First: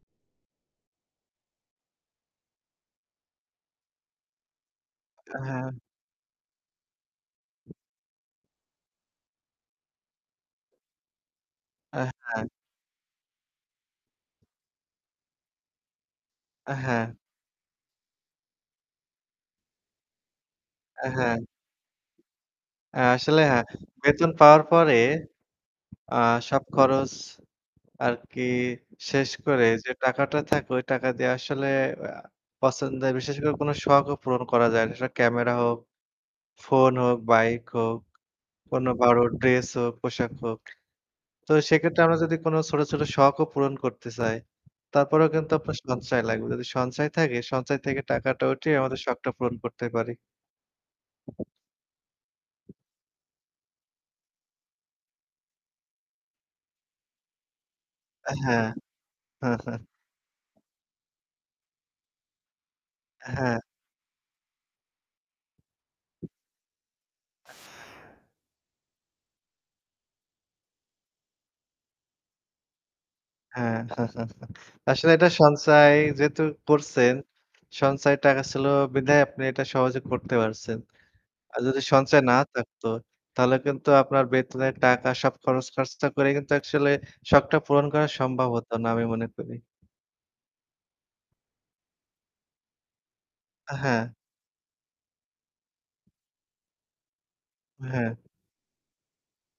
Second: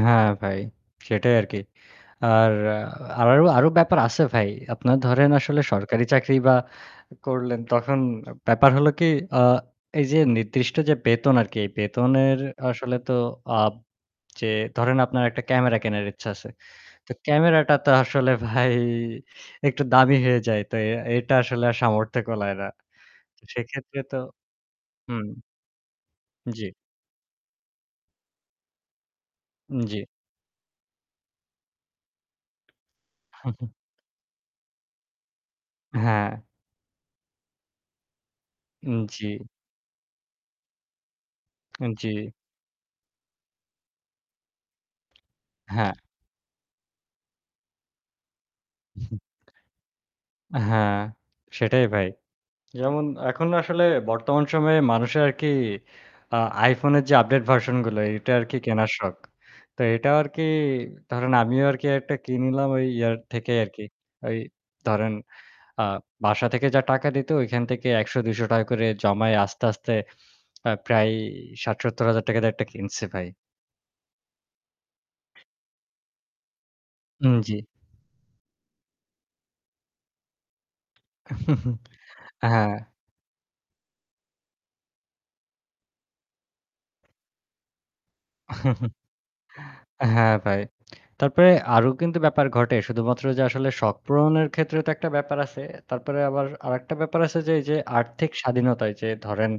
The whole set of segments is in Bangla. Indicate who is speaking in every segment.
Speaker 1: হ্যাঁ ভাই। সেটাই আরকি। আর আ আরো আরো ব্যাপার আছে ভাই। আপনারা ধরেন আসলে
Speaker 2: হ্যাঁ।
Speaker 1: সরকারি চাকরি বা করলেন তখন ব্যাপার হল কি আ এই যে নির্দিষ্ট যে বেতন আরকি
Speaker 2: হ্যাঁ,
Speaker 1: বেতনের
Speaker 2: হ্যাঁ।
Speaker 1: আসলে তো আব যে ধরেন আপনার একটা ক্যামেরা কেনার ইচ্ছা আছে।
Speaker 2: হ্যাঁ।
Speaker 1: তো ক্যামেরাটা তো আসলে ভাই একটু দামি হয়ে যায়। তো এ এটা
Speaker 2: হ্যাঁ।
Speaker 1: আসলে আর সামর্থ্য কুলায় না।
Speaker 2: আ আসলে
Speaker 1: তো
Speaker 2: হ্যাঁ,
Speaker 1: সেক্ষেত্রে তো
Speaker 2: বেতন পাওয়ার পরে
Speaker 1: হুম।
Speaker 2: আ সব
Speaker 1: জ্বী।
Speaker 2: খরচ আরকি শেষ করে
Speaker 1: উন
Speaker 2: যে
Speaker 1: জ্বী।
Speaker 2: টাকাটা থাকে ওই টাকা দিয়ে আসলে আ পছন্দের বিশেষ করে কোন শখও পূরণ করা যায় না। সেটা ক্যামেরা হোক,
Speaker 1: হ্যাঁ।
Speaker 2: ফোন হোক, বাইক হোক, কোনো
Speaker 1: উম
Speaker 2: ভালো
Speaker 1: জ্বী।
Speaker 2: ড্রেস হোক, পোশাক হোক। তো
Speaker 1: উন
Speaker 2: সেক্ষেত্রে আমরা
Speaker 1: জ্বী।
Speaker 2: যদি কোনো ছোট, ছোট শখও পূরণ করতে চাই তারপরেও কিন্তু আপনার
Speaker 1: হ্যাঁ।
Speaker 2: সঞ্চয় লাগবে। যদি সঞ্চয় থাকে সঞ্চয় থেকে টাকাটা উঠিয়ে আমাদের শখটা পূরণ করতে পারি।
Speaker 1: হ্যাঁ, সেটাই ভাই। যেমন এখন আসলে বর্তমান সময়ে মানুষের আরকি আ iPhone এর যে আপডেট ভার্সনগুলো এটা আরকি
Speaker 2: হ্যাঁ।
Speaker 1: কেনার শখ। তো এটা আরকি ধরেন আমিও আরকি একটা কিনলাম ওই ইয়ার থেকেই
Speaker 2: হ্যাঁ।
Speaker 1: আরকি। ওই ধরেন আ বাসা থেকে যা টাকা দিত ওইখান থেকে ৳১০০-৳২০০ করে জমায় আস্তে, আস্তে আ প্রায় ৳৬০-৳৭০ হাজার দিয়ে একটা কিনছে ভাই।
Speaker 2: হ্যাঁ, আসলে এটা সঞ্চয় যেহেতু করছেন,
Speaker 1: উম জ্বী।
Speaker 2: সঞ্চয় টাকা ছিল বিদায় আপনি এটা সহজে করতে পারছেন। আর যদি সঞ্চয় না
Speaker 1: হ্যাঁ।
Speaker 2: থাকতো তাহলে কিন্তু আপনার বেতনের টাকা সব খরচ খরচা করে কিন্তু আসলে শখটা পূরণ করা সম্ভব হত না আমি মনে করি।
Speaker 1: হ্যাঁ ভাই। তারপরে আরো কিন্তু ব্যাপার ঘটে। শুধুমাত্র যে আসলে শখ
Speaker 2: হ্যাঁ।
Speaker 1: পূরণের ক্ষেত্রে তো একটা ব্যাপার আছে। তারপরে আবার আরেকটা ব্যাপার আছে যে এইযে
Speaker 2: হ্যাঁ।
Speaker 1: আর্থিক স্বাধীনতায় যে ধরেন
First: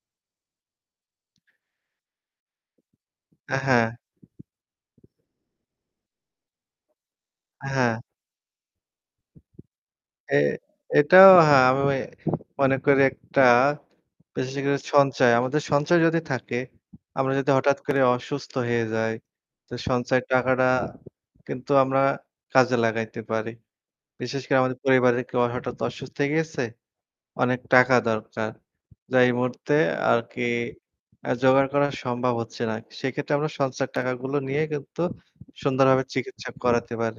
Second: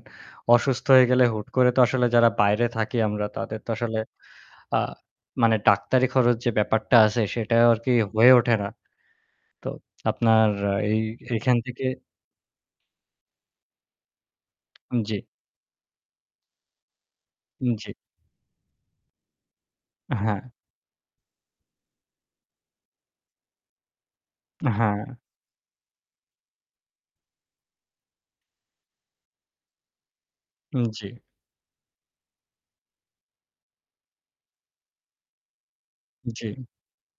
Speaker 1: অসুস্থ হয়ে গেলে হুট করে তো আসলে যারা বাইরে থাকি আমরা তাদের তো
Speaker 2: হ্যাঁ।
Speaker 1: আসলে আ মানে ডাক্তারি খরচ যে ব্যাপারটা আছে সেটা আরকি
Speaker 2: হ্যাঁ।
Speaker 1: হয়ে ওঠে না। তো
Speaker 2: এ
Speaker 1: আপনার এই
Speaker 2: এটাও
Speaker 1: এইখান
Speaker 2: হ্যাঁ আমি
Speaker 1: থেকে
Speaker 2: মনে করি একটা বিশেষ করে
Speaker 1: উন জ্বী।
Speaker 2: সঞ্চয়। আমাদের সঞ্চয় যদি থাকে, আমরা যদি
Speaker 1: উম
Speaker 2: হঠাৎ
Speaker 1: জ্বী।
Speaker 2: করে অসুস্থ হয়ে যাই, তো সঞ্চয়ের
Speaker 1: হ্যাঁ।
Speaker 2: টাকাটা কিন্তু আমরা কাজে লাগাইতে পারি। বিশেষ করে আমাদের
Speaker 1: হ্যাঁ।
Speaker 2: পরিবারের কেউ হঠাৎ অসুস্থ হয়ে গিয়েছে? অনেক টাকা দরকার। যা এই মুহূর্তে আরকি
Speaker 1: উম জ্বী।
Speaker 2: অ্যা জোগাড় করা সম্ভব হচ্ছে না। সেক্ষেত্রে আমরা সঞ্চয়ের টাকাগুলো নিয়ে কিন্তু সুন্দরভাবে চিকিৎসা
Speaker 1: জ্বী।
Speaker 2: করাতে পারি।